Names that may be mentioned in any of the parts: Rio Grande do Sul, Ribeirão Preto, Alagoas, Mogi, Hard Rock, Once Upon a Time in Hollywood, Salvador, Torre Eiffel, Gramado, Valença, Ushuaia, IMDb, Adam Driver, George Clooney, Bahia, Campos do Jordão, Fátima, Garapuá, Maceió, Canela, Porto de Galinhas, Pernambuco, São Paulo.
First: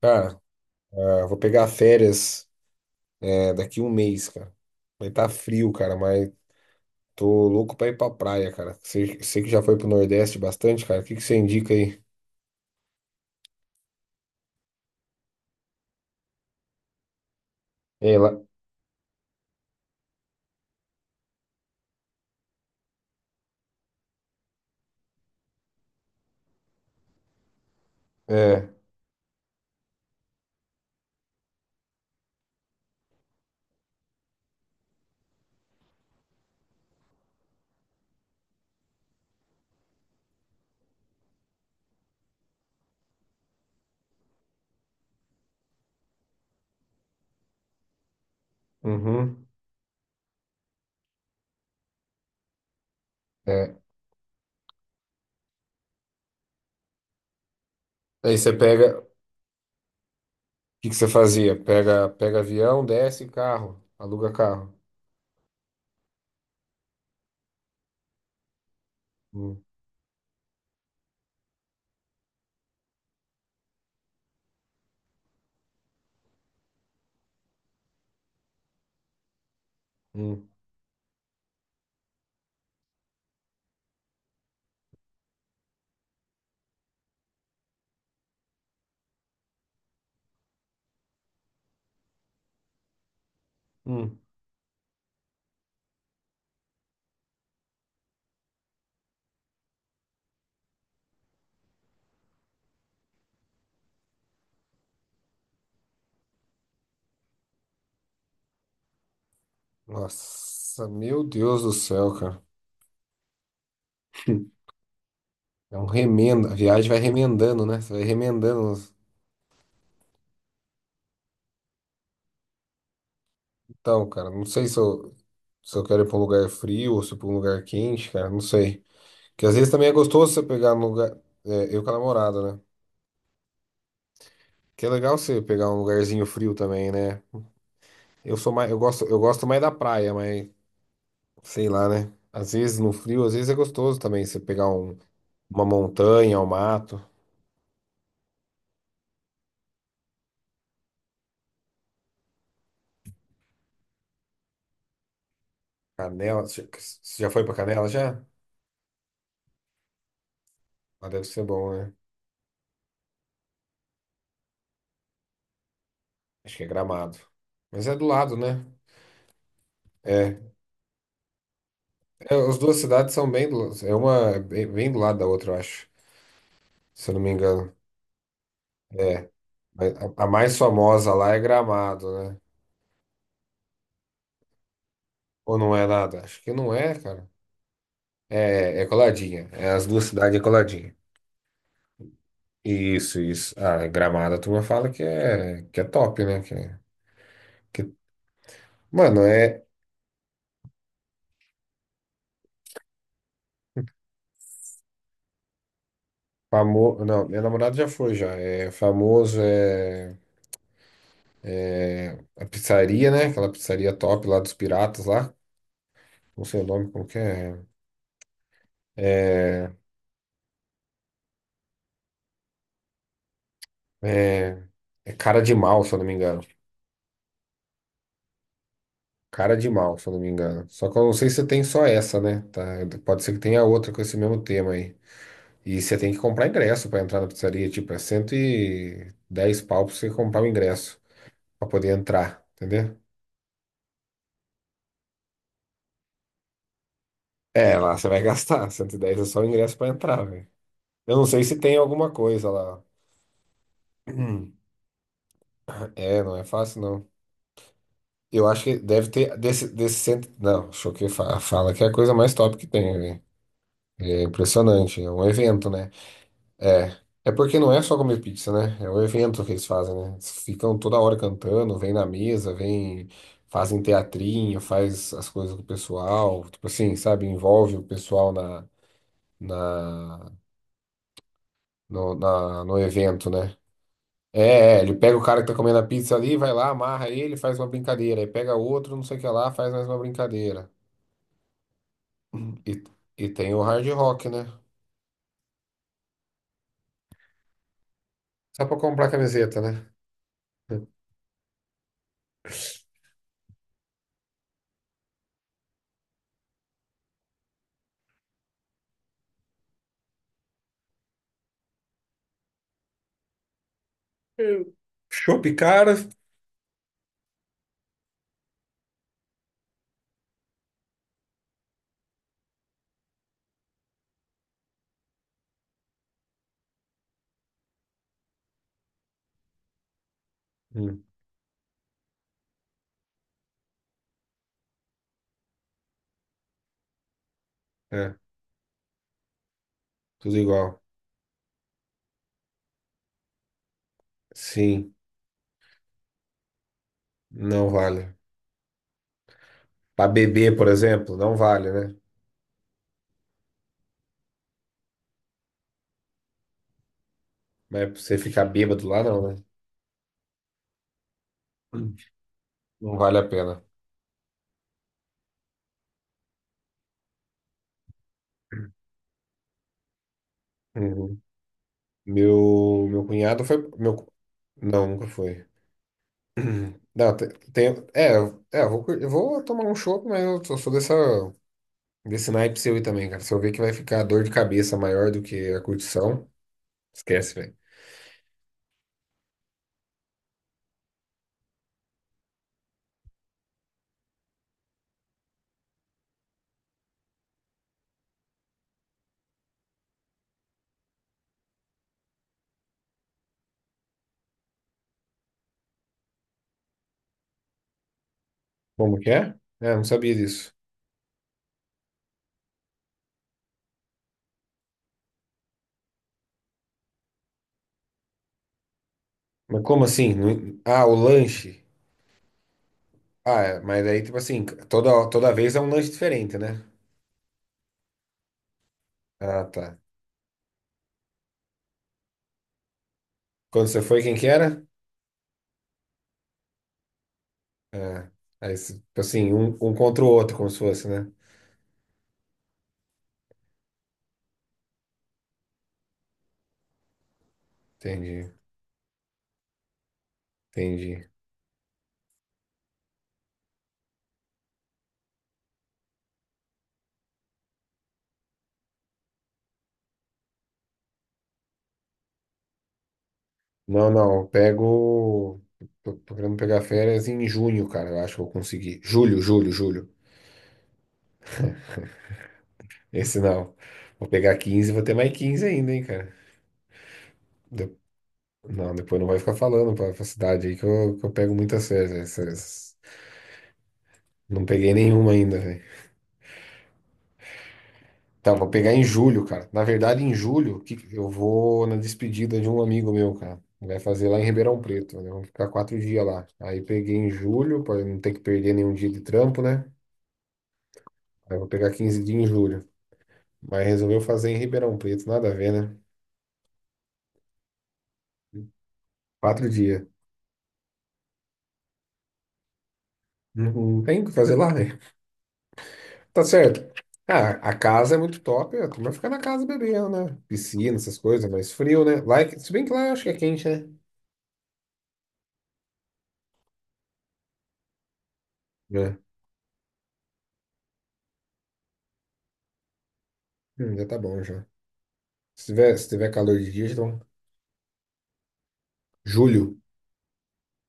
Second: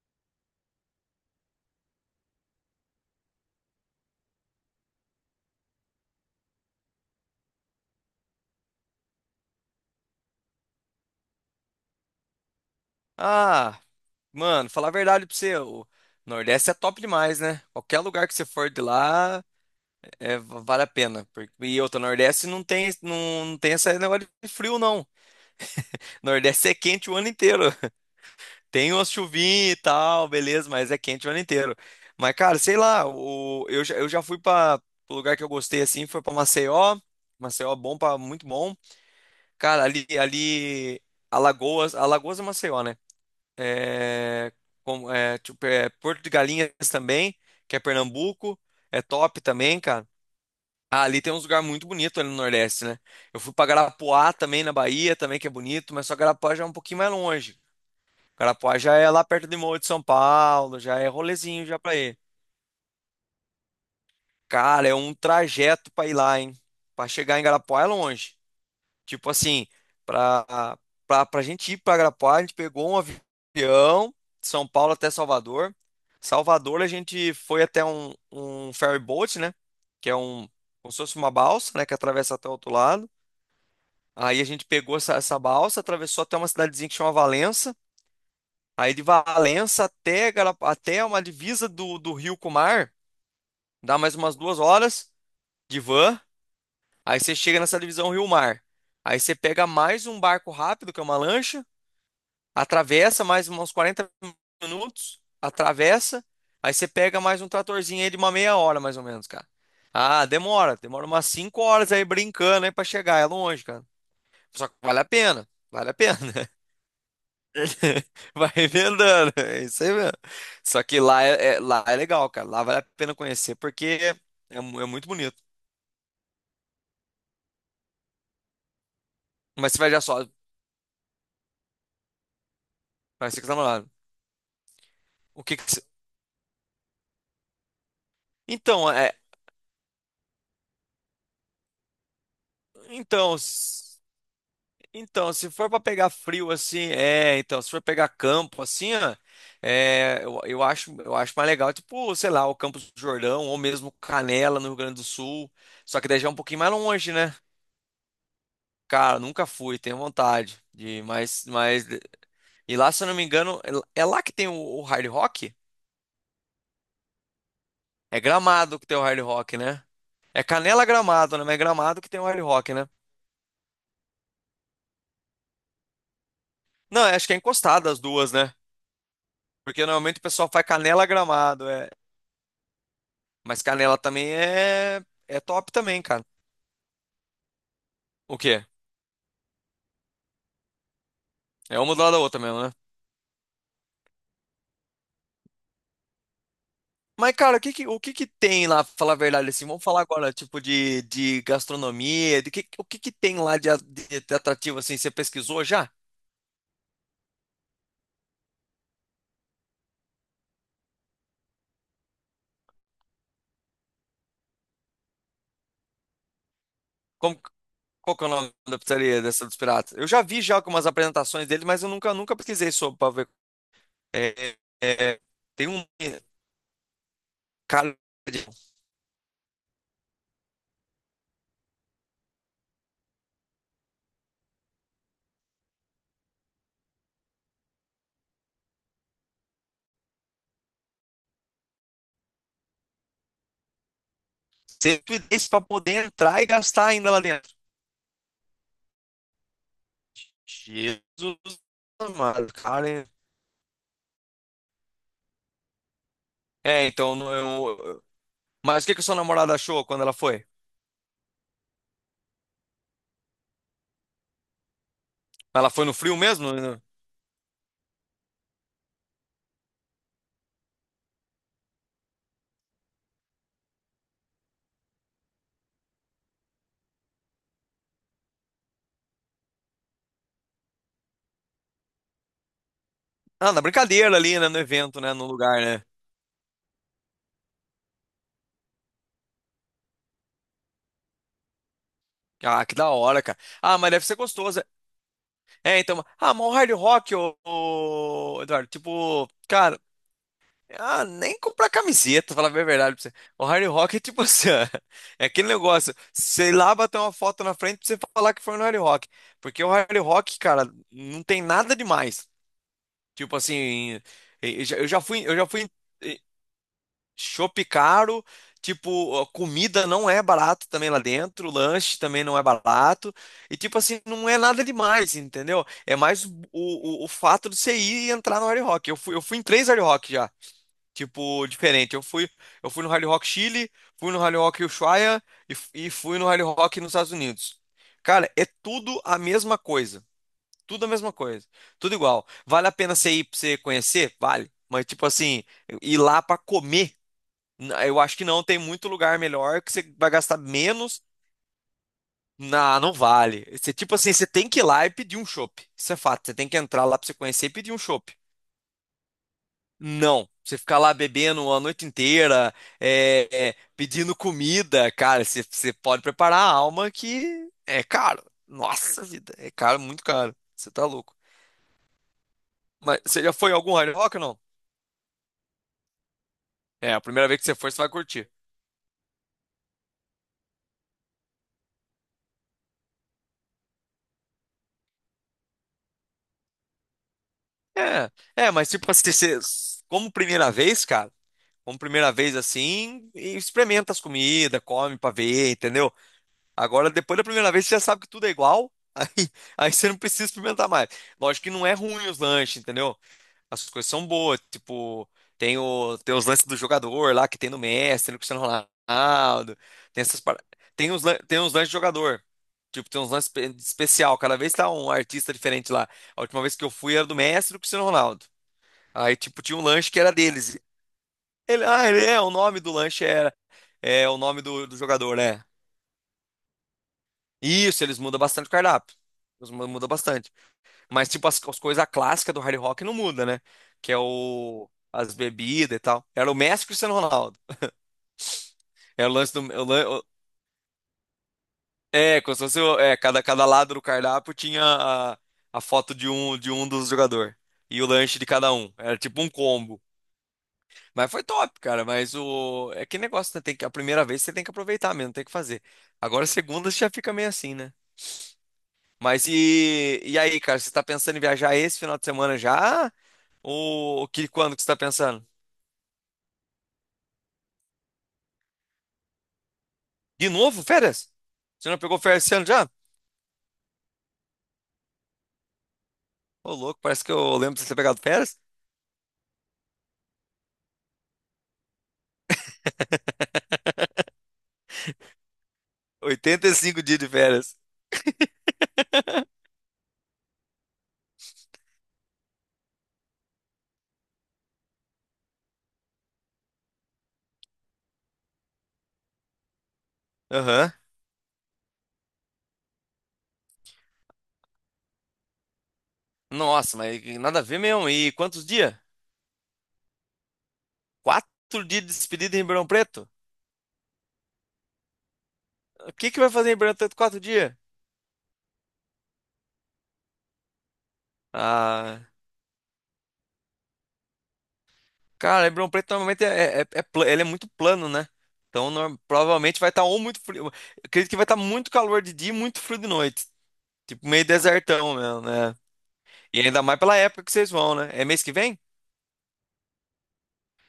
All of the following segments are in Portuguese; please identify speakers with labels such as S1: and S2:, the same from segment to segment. S1: Cara, ah, vou pegar férias, é, daqui um mês, cara. Vai estar frio, cara, mas tô louco pra ir pra praia, cara. Você que já foi pro Nordeste bastante, cara, o que que você indica aí?
S2: Ah, mano, falar a verdade pra você, o Nordeste é top demais, né? Qualquer
S1: É,
S2: lugar
S1: lá,
S2: que você for de lá, é, vale a pena. E outra, Nordeste não tem, não, não tem esse negócio de frio, não. Nordeste é quente o ano inteiro.
S1: é,
S2: Tem umas chuvinhas e tal, beleza, mas é quente o ano inteiro. Mas, cara, sei lá, eu já fui pra o lugar que eu gostei, assim, foi pra Maceió. Maceió é bom, muito bom. Cara, ali, Alagoas, Alagoas é Maceió, né? é, tipo, Porto de Galinhas também, que é Pernambuco, é top
S1: uhum,
S2: também, cara. Ah, ali tem uns lugares muito bonitos ali no Nordeste, né? Eu fui pra
S1: é.
S2: Garapuá também, na Bahia, também que é bonito, mas só Garapuá já é um pouquinho mais longe. Garapuá já
S1: O
S2: é lá perto de Mogi de São Paulo,
S1: que que
S2: já é
S1: você fazia?
S2: rolezinho já pra
S1: Pega,
S2: ir.
S1: pega avião, desce carro, aluga carro.
S2: Cara, é um trajeto pra ir lá, hein? Pra chegar em Garapuá é longe. Tipo
S1: Hum,
S2: assim, pra, pra gente ir pra Arapuá, a gente pegou um avião, de São Paulo até Salvador. Salvador, a gente foi até um ferry boat, né? Que é
S1: hum,
S2: como se fosse uma balsa, né? Que atravessa até o outro lado. Aí a gente pegou essa balsa, atravessou até uma cidadezinha que chama Valença. Aí de Valença até, até uma divisa do rio com o mar, dá mais
S1: hum.
S2: umas 2 horas de van. Aí você chega nessa divisão rio-mar. Aí você pega mais um barco rápido, que é uma lancha. Atravessa mais uns 40 minutos, atravessa, aí você pega mais um tratorzinho aí de uma meia hora, mais ou menos, cara. Ah, demora,
S1: Nossa,
S2: demora
S1: meu
S2: umas 5
S1: Deus do
S2: horas aí
S1: céu, cara.
S2: brincando aí pra chegar, é longe, cara. Só que vale a pena,
S1: É um
S2: vale a pena.
S1: remendo, a viagem vai remendando, né? Você vai
S2: Vai
S1: remendando.
S2: emendando, é isso aí mesmo. Só que lá lá é legal, cara, lá vale a pena conhecer,
S1: Então,
S2: porque
S1: cara, não sei se
S2: é muito
S1: eu,
S2: bonito.
S1: Se eu quero ir pra um lugar frio ou se pra um lugar quente, cara, não sei. Porque às vezes
S2: Mas você
S1: também
S2: vai
S1: é
S2: já só,
S1: gostoso você pegar no lugar. É, eu com a namorada, né?
S2: vai ser que tá namorado.
S1: Que é legal você
S2: O que que
S1: pegar um
S2: você...
S1: lugarzinho frio também, né? Eu sou mais, eu
S2: Então,
S1: gosto,
S2: é,
S1: eu gosto mais da praia, mas sei lá, né? Às vezes no frio, às
S2: então.
S1: vezes é gostoso também você pegar
S2: Então, se
S1: uma
S2: for para pegar
S1: montanha, um
S2: frio assim,
S1: mato,
S2: é, então, se for pegar campo assim, ó, é, eu acho mais legal, tipo, sei lá, o Campos do Jordão ou mesmo Canela no Rio Grande do Sul, só que daí já é um
S1: Canela.
S2: pouquinho
S1: Você
S2: mais longe,
S1: você já
S2: né?
S1: foi pra Canela já?
S2: Cara, nunca fui, tenho vontade de,
S1: Ah, deve ser
S2: mas,
S1: bom,
S2: mas
S1: né?
S2: e lá, se eu não me engano, é lá que tem o Hard Rock?
S1: Acho que é Gramado. Mas é do
S2: É
S1: lado, né?
S2: Gramado que tem o Hard Rock, né?
S1: É.
S2: É Canela Gramado, né? Mas é Gramado que tem o
S1: É,
S2: Hard
S1: as
S2: Rock,
S1: duas
S2: né?
S1: cidades são bem do, é uma é bem bem do lado da outra, eu acho.
S2: Não,
S1: Se eu não
S2: acho
S1: me
S2: que é
S1: engano.
S2: encostado as duas, né?
S1: É.
S2: Porque
S1: Mas
S2: normalmente o
S1: a
S2: pessoal
S1: mais
S2: faz Canela
S1: famosa lá é
S2: Gramado, é.
S1: Gramado, né?
S2: Mas Canela também é, é
S1: Ou
S2: top
S1: não é
S2: também,
S1: nada?
S2: cara.
S1: Acho que não é, cara.
S2: O quê?
S1: É, é coladinha. É as duas cidades é coladinha.
S2: É uma do lado da outra mesmo, né?
S1: Isso, isso. Ah, Gramado, a turma fala que é top, né?
S2: Mas, cara, o que que,
S1: Que,
S2: o que que tem lá, pra falar a
S1: mano,
S2: verdade,
S1: é
S2: assim? Vamos falar agora, tipo, de gastronomia, o que que tem lá de atrativo, assim? Você pesquisou já?
S1: famoso. Não, minha namorada já foi já. É famoso, é a pizzaria, né? Aquela pizzaria top lá dos piratas lá. Não sei o nome, como que
S2: Como,
S1: é.
S2: qual que é o nome da pizzaria dessa dos
S1: É,
S2: piratas? Eu já vi já algumas apresentações dele, mas eu nunca, nunca pesquisei sobre pra ver é,
S1: é,
S2: é,
S1: é
S2: é,
S1: cara de
S2: tem
S1: mal,
S2: um
S1: se eu não me engano.
S2: cara de
S1: Cara de mal, se eu não me engano. Só que eu não sei se tem só essa, né? Tá? Pode ser que tenha outra com esse mesmo tema aí. E você tem que comprar ingresso pra entrar na pizzaria. Tipo, é 110 pau pra você comprar o ingresso pra poder entrar, entendeu?
S2: 110 para poder entrar e gastar ainda lá dentro.
S1: É, lá você vai gastar. 110 é só o ingresso pra entrar, velho. Eu não sei se
S2: Jesus
S1: tem alguma coisa
S2: amado,
S1: lá.
S2: cara.
S1: Hum. É, não é fácil, não.
S2: Eu...
S1: Eu acho que
S2: Mas o que que
S1: deve
S2: sua
S1: ter
S2: namorada
S1: desse,
S2: achou
S1: desse
S2: quando ela
S1: cento.
S2: foi?
S1: Não, Choquei fala que é a coisa mais top que tem, velho. É impressionante. É um evento,
S2: Ela foi
S1: né?
S2: no frio mesmo? No...
S1: É. É porque não é só comer pizza, né? É o evento que eles fazem, né? Eles ficam toda hora cantando, vem na mesa, vem, fazem teatrinho, faz as coisas com o pessoal, tipo assim, sabe? Envolve o pessoal na, no evento,
S2: Ah,
S1: né?
S2: na brincadeira ali, né, no
S1: Ele
S2: evento, né,
S1: pega o
S2: no
S1: cara que tá
S2: lugar,
S1: comendo
S2: né?
S1: a pizza ali, vai lá, amarra ele, faz uma brincadeira. Aí pega outro, não sei o que lá, faz mais uma brincadeira.
S2: Ah, que
S1: E,
S2: da hora,
S1: e
S2: cara.
S1: tem o
S2: Ah,
S1: Hard
S2: mas deve ser
S1: Rock, né?
S2: gostoso. É, então, ah, mas o Hard Rock, ô, ô,
S1: Só
S2: Eduardo,
S1: pra comprar
S2: tipo,
S1: camiseta,
S2: cara.
S1: né?
S2: Ah, nem comprar camiseta, falar bem a verdade pra você. O Hard Rock é tipo assim, ó, é aquele negócio, sei lá, bater uma foto na frente pra você falar que foi no Hard Rock. Porque o Hard Rock, cara, não tem nada demais. Tipo assim, eu
S1: Eu-
S2: já eu já fui, eu
S1: Chopp
S2: já fui em
S1: caro?
S2: shopping caro, tipo, a comida não é barato também lá dentro, o lanche também não é barato. E tipo assim, não é nada demais, entendeu? É mais o fato de você ir e entrar no Hard Rock. Eu fui em três Hard Rock
S1: Hum,
S2: tipo, diferente. Eu fui no Rally Rock Chile, fui no Rally Rock Ushuaia e fui no Rally Rock nos Estados Unidos.
S1: é,
S2: Cara, é tudo a mesma coisa.
S1: tudo igual.
S2: Tudo a mesma coisa. Tudo igual. Vale a pena você ir pra você conhecer? Vale. Mas,
S1: Sim,
S2: tipo assim, ir lá pra comer,
S1: não
S2: eu
S1: vale.
S2: acho que não. Tem muito lugar melhor que você
S1: Pra
S2: vai gastar
S1: beber, por
S2: menos.
S1: exemplo, não vale, né?
S2: Não, não vale. Você, tipo assim, você tem que ir lá e pedir um chopp. Isso é fato. Você tem que entrar lá pra você conhecer e pedir um
S1: Mas pra
S2: chopp.
S1: você ficar bêbado lá, não, né?
S2: Não. Você ficar lá bebendo a noite
S1: Hum.
S2: inteira,
S1: Não vale a pena.
S2: pedindo comida, cara, você pode preparar a alma que é caro. Nossa vida, é caro, muito caro. Você tá louco.
S1: Uhum. Meu,
S2: Mas
S1: meu
S2: você já
S1: cunhado
S2: foi em
S1: foi.
S2: algum Hard
S1: Meu, cu-
S2: Rock ou não?
S1: não, nunca foi.
S2: É, a
S1: Não,
S2: primeira vez que você for, você vai curtir.
S1: eu vou, eu vou tomar um chopp, mas eu sou dessa, desse naipe seu aí também, cara. Se eu ver que vai ficar dor de cabeça maior do que a curtição. Esquece, velho.
S2: É, é, mas tipo assim, você, como primeira vez, cara, como primeira vez assim, e experimenta as comidas, come pra ver, entendeu? Agora, depois da primeira vez, você já sabe que tudo é igual, aí você não precisa experimentar mais. Lógico que não é ruim os lanches, entendeu? As coisas são boas, tipo, tem os lances do jogador lá que tem no Messi, no Cristiano
S1: Como que é?
S2: Ronaldo,
S1: É, não
S2: tem
S1: sabia
S2: essas par.
S1: disso.
S2: Tem uns lances de jogador. Tipo, tem uns lances especial, cada vez tá um artista diferente lá. A última vez que eu fui era do Messi e do Cristiano Ronaldo. Aí, tipo, tinha
S1: Mas
S2: um
S1: como
S2: lanche que era
S1: assim?
S2: deles.
S1: Ah, o lanche.
S2: Ele, ah, ele é, O nome do lanche era
S1: Ah, é, mas aí,
S2: é
S1: tipo
S2: o nome
S1: assim,
S2: do
S1: toda,
S2: jogador,
S1: toda
S2: né?
S1: vez é um lanche diferente, né?
S2: Isso, eles mudam bastante o cardápio.
S1: Ah, tá.
S2: Mudam bastante. Mas, tipo, as coisas clássicas do Hard Rock não muda, né?
S1: Quando você
S2: Que é
S1: foi, quem que era?
S2: o... As bebidas e tal. Era o Messi e o Cristiano Ronaldo.
S1: Ah, aí, tipo
S2: É o
S1: assim,
S2: lance do.
S1: um, um contra o outro, como se fosse, né?
S2: É, como se fosse. É, cada lado do cardápio tinha a foto de um dos jogadores. E o lanche de
S1: Entendi,
S2: cada um. Era tipo um combo.
S1: entendi.
S2: Mas foi top, cara. Mas o. É que negócio, né? Tem que, a primeira vez você tem que aproveitar mesmo, tem que fazer. Agora, a segunda você já fica meio assim, né? Mas e. E aí, cara? Você tá pensando em viajar esse final de semana já?
S1: Não,
S2: Ou
S1: não, eu
S2: que, quando que você tá pensando?
S1: pego. Tô querendo pegar férias em junho, cara. Eu acho que eu consegui. Julho, julho, julho.
S2: De novo, férias? Você não pegou férias esse ano já?
S1: Esse não. Vou pegar 15 e vou ter mais 15 ainda, hein, cara.
S2: Ô, louco, parece que eu lembro de você ter
S1: De-
S2: pegado férias.
S1: Não, depois não vai ficar falando pra cidade aí que eu pego muitas férias, né? Não peguei nenhuma ainda, velho.
S2: 85 dias de férias.
S1: Tá, vou pegar em julho, cara. Na verdade, em julho, que eu vou na despedida de um amigo meu, cara. Vai fazer lá em Ribeirão Preto, né? Vamos ficar 4 dias lá. Aí peguei em julho, pra não ter que perder nenhum dia de trampo, né?
S2: Aham.
S1: Aí vou pegar 15 dias em julho. Mas resolveu fazer em Ribeirão Preto, nada a ver, né?
S2: Nossa, mas nada a ver mesmo. E quantos dias?
S1: 4 dias.
S2: 4 dias de despedida em Ribeirão Preto?
S1: Não tem o que fazer lá, né?
S2: O que que
S1: Tá
S2: vai fazer em Ribeirão
S1: certo.
S2: Preto quatro
S1: Ah,
S2: dias?
S1: a casa é muito top, a turma fica na casa bebendo, né? Piscina, essas coisas, mas frio,
S2: Ah,
S1: né? Lá, é se bem que lá eu acho que é quente, né?
S2: cara, Ribeirão Preto normalmente ele é muito plano, né? Então
S1: É.
S2: provavelmente vai estar ou muito frio. Eu acredito que vai estar muito calor de dia e muito frio de noite.
S1: Já tá
S2: Tipo,
S1: bom,
S2: meio
S1: já.
S2: desertão mesmo,
S1: Se
S2: né?
S1: tiver, se tiver calor
S2: E
S1: de
S2: ainda
S1: dia,
S2: mais pela
S1: então.
S2: época que vocês vão, né? É mês que vem?
S1: Julho.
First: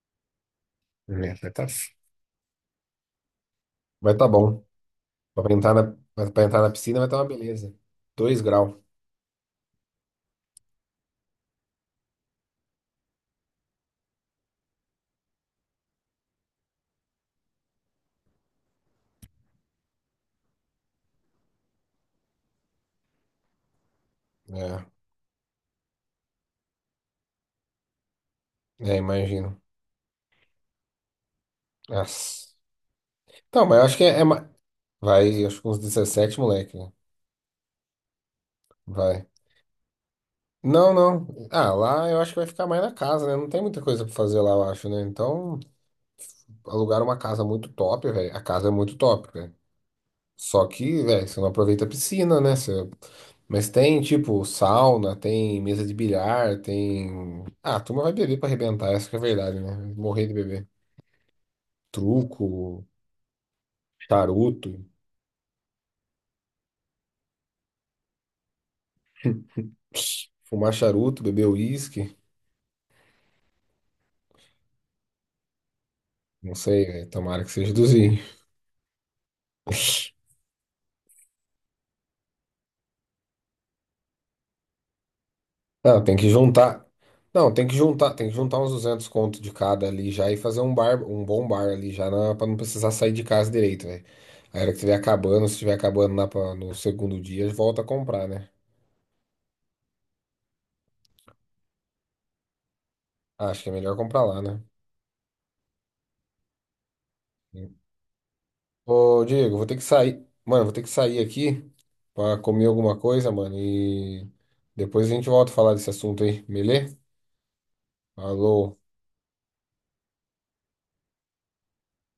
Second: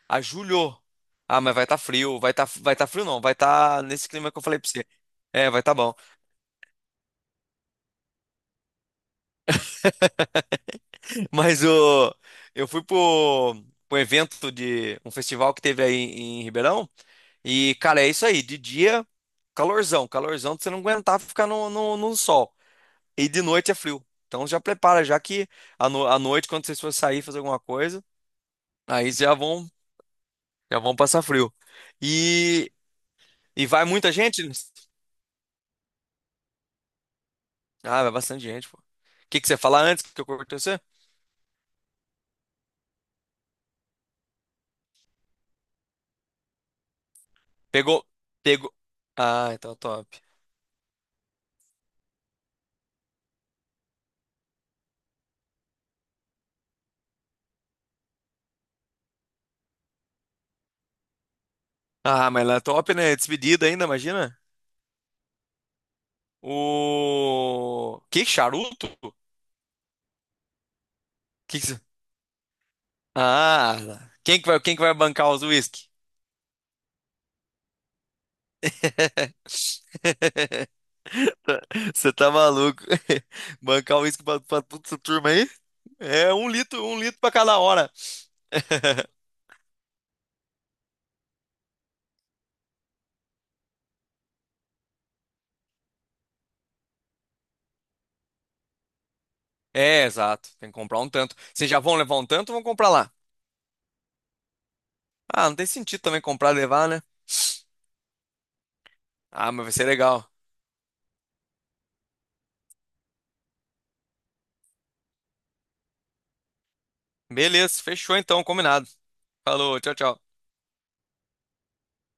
S2: A julho.
S1: Né?
S2: Ah,
S1: vai
S2: mas vai
S1: tá,
S2: estar frio. Vai tá frio, não. Vai estar nesse
S1: vai tá
S2: clima que eu falei
S1: bom.
S2: pra você. É,
S1: Pra
S2: vai
S1: entrar
S2: estar
S1: na,
S2: bom.
S1: pra entrar na piscina vai tá uma beleza. 2 graus.
S2: Mas o, eu fui pro evento de um festival que teve aí em Ribeirão. E, cara, é isso aí. De dia, calorzão. Calorzão de você não aguentar ficar no sol. E de noite é frio. Então já
S1: É,
S2: prepara, já que à no- à noite, quando vocês forem sair fazer alguma coisa,
S1: é,
S2: aí
S1: imagino.
S2: já vão passar frio.
S1: Nossa.
S2: E,
S1: Então,
S2: e
S1: mas
S2: vai
S1: eu acho que
S2: muita
S1: é, é
S2: gente?
S1: ma- Vai, acho que uns 17 moleque, né?
S2: Ah, vai bastante gente, pô. O
S1: Vai.
S2: que que você ia falar antes que eu cortei você?
S1: Não, não. Ah, lá eu acho que vai ficar mais na casa, né? Não tem muita coisa pra fazer lá, eu acho, né? Então, alugar uma casa muito
S2: Pegou,
S1: top, velho. A casa é
S2: pegou.
S1: muito top,
S2: Ah,
S1: né?
S2: então é top.
S1: Só que, velho, você não aproveita a piscina, né? Mas tem, tipo, sauna, tem mesa de bilhar, tem. Ah, a turma vai beber pra arrebentar, essa que é a verdade, né? Morrer de beber.
S2: Ah, mas
S1: Truco,
S2: lá é top, né? Despedida ainda, imagina.
S1: charuto,
S2: O que charuto?
S1: fumar charuto, beber
S2: Que... você...
S1: uísque.
S2: Ah, quem que vai bancar os whisky?
S1: Não sei, velho. Tomara que seja dos-
S2: Você tá maluco? Bancar o uísque pra, pra toda essa turma aí?
S1: Não, tem que
S2: É
S1: juntar.
S2: um litro pra
S1: Não,
S2: cada
S1: tem que
S2: hora.
S1: juntar, tem que juntar uns 200 conto de cada ali já e fazer um bar, um bom bar ali já, pra não precisar sair de casa direito, velho. A hora que estiver acabando, se estiver acabando no segundo dia, volta a comprar, né?
S2: É, exato. Tem que comprar um tanto. Vocês já vão levar um tanto ou vão comprar lá?
S1: Ah, acho que é melhor comprar lá, né?
S2: Ah, não tem sentido também comprar e levar, né?
S1: Sim. Ô,
S2: Ah,
S1: Diego, vou
S2: mas vai
S1: ter que
S2: ser
S1: sair.
S2: legal.
S1: Mano, vou ter que sair aqui pra comer alguma coisa, mano, e depois a gente volta a falar desse assunto aí, beleza?
S2: Beleza, fechou então,
S1: Falou.
S2: combinado. Falou, tchau, tchau.